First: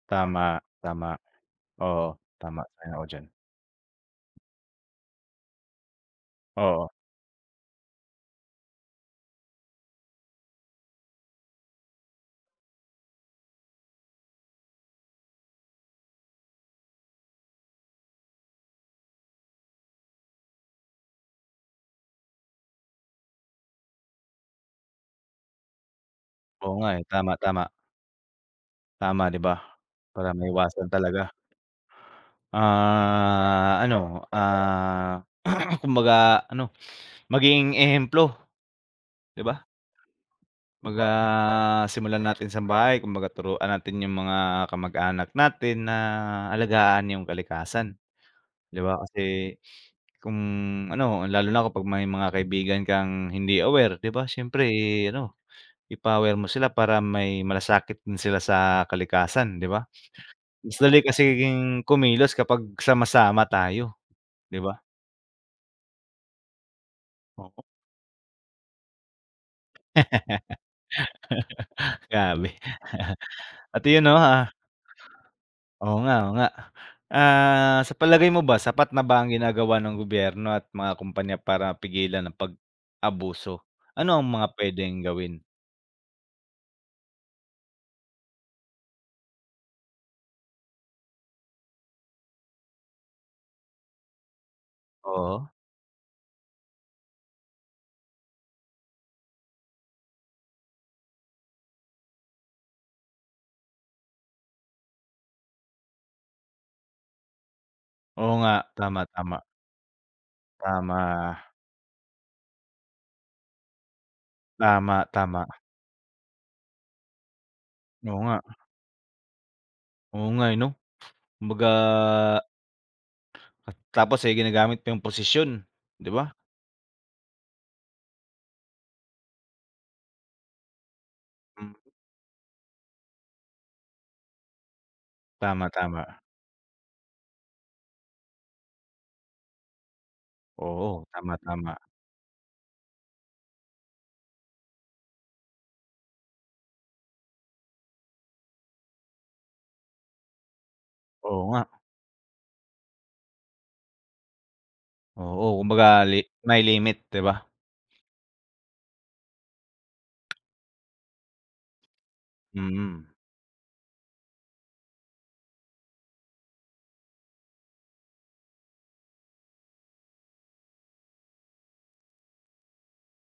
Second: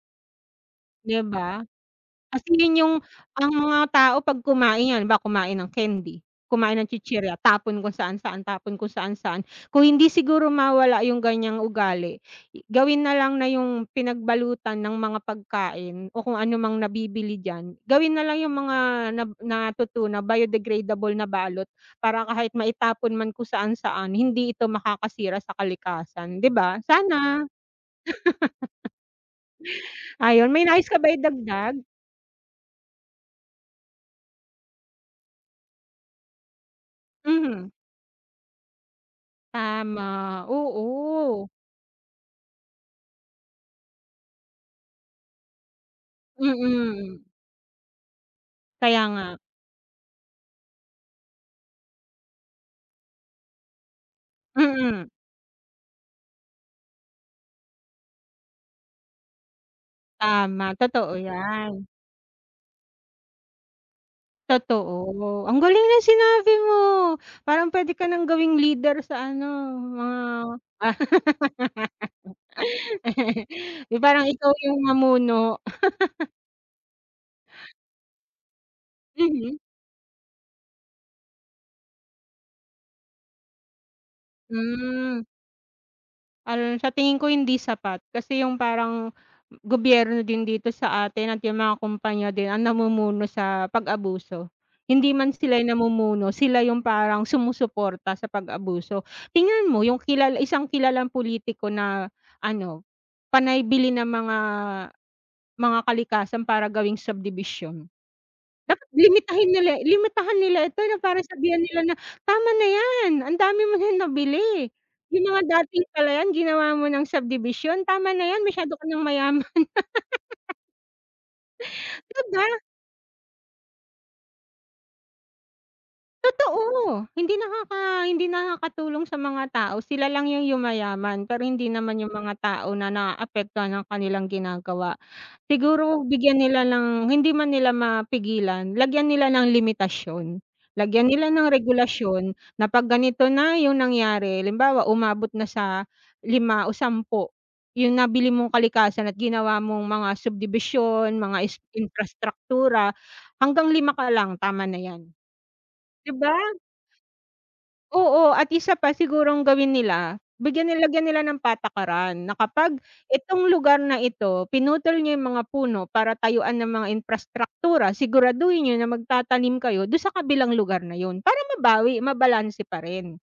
Tama, tama. 'Di ba? Oo, Kasi tama. 'yon 'yong Sang-ayon ako diyan. ang mga tao pag kumain 'yan, halimbawa kumain ng candy, kumain ng Oo. chichirya, tapon kung saan-saan, tapon kung saan-saan. Kung hindi siguro mawala 'yong ganiyang ugali, i gawin na lang na 'yong pinagbalutan ng mga pagkain o kung ano mang nabibili diyan, gawin na lang 'yong mga nab natutunaw, biodegradable na balot. Para kahit maitapon man kung saan-saan, hindi ito makakasira sa kalikasan, 'di Oo ba, nga, eh. Tama, sana. tama. Tama, 'di ba? Para Ayun, may maiwasan nais ka ba talaga. idagdag? Ah, ano, ah, kumbaga ano, Mhm. maging ehemplo, 'di ba. Tama, 'Baga, oo. ah, simulan natin sa bahay, kumbaga turuan natin 'yong mga kamag-anak natin na alagaan Mm. 'yong kalikasan. 'Di ba, Kaya nga. kasi, kung ano, lalo na kung pag may mga kaibigan kang hindi aware, 'di ba, siyempre Mm. ano, ipa-aware mo sila, para may malasakit din sila sa kalikasan, 'di ba. Tama, Mas dali totoo 'yan. kasing kumilos kapag sama-sama tayo, 'di ba. Totoo. Ang galing ng sinabi mo, Oo. parang pwede ka nang gawing leader sa ano, mga ah, Grabe. At iyon, 'Yong 'no, parang ikaw ah 'yong mamuno. Oo nga, oo nga. Ah, sa palagay mo ba, sapat na ba ang Mhm. ginagawa ng gobyerno at mga kumpanya para pigilan ang pag-abuso? Ano ang mga puwedeng Hmm. gawin? Al sa tingin ko hindi sapat. Kasi 'yong parang, m gobyerno din dito sa atin at 'yong mga kumpanya din ang namumuno sa pag-abuso. Hindi man Oo. sila 'yong namumuno, sila 'yong parang sumusuporta sa pag-abuso. Tingnan mo 'yong kilal isang kilalang pulitiko na ano, panay bili ng mga, mga kalikasan para gawing subdivision. Oo nga. Dapat Tama, tama. limitahin nila limitahan nila ito na parang Tama. sabihan nila na, "Tama na 'yan. Ang dami mo na nabili. Tama, 'Yong mga tama. dating palayan ginawa mo ng subdivision, tama Oo na nga. 'yan masyado ka ng mayaman." Oo nga, eh, 'no. Kumbaga 'Di ba? At tapos, eh, ginagamit pa 'yong posisyon, 'di ba. Totoo. Hindi nakaka hindi nakakatulong sa mga tao. Sila lang 'yong yumayaman pero hindi Mhm. naman 'yong mga tao na naapektuhan ng kanilang ginagawa. Tama, Siguro, tama. bigyan nila ng- hindi man nila mapigilan- lagyan nila ng limitasyon, Oo. lagyan nila Tama, ng tama. regulasyon. Na 'pag ganito na 'yong nangyari, halimbawa, umabot na sa 5 o 10, 'yong nabili mong kalikasan at ginawa mong mga subdibisyon, mga Oo is nga. imprastraktura, hanggang 5 ka lang tama na 'yan. Oo. Kumbaga 'Di li ba? may limit, 'di ba. Oo, at isa pa sigurong gawin nila, bigyan nila lagyan nila ng patakaran na kapag Mm. itong lugar na ito, pinutol niyo 'yong mga puno para tayuan ng mga imprastraktura. Siguraduhin niyo na magtatanim kayo do'n sa kabilang lugar na 'yon, para mabawi, mabalanse pa rin.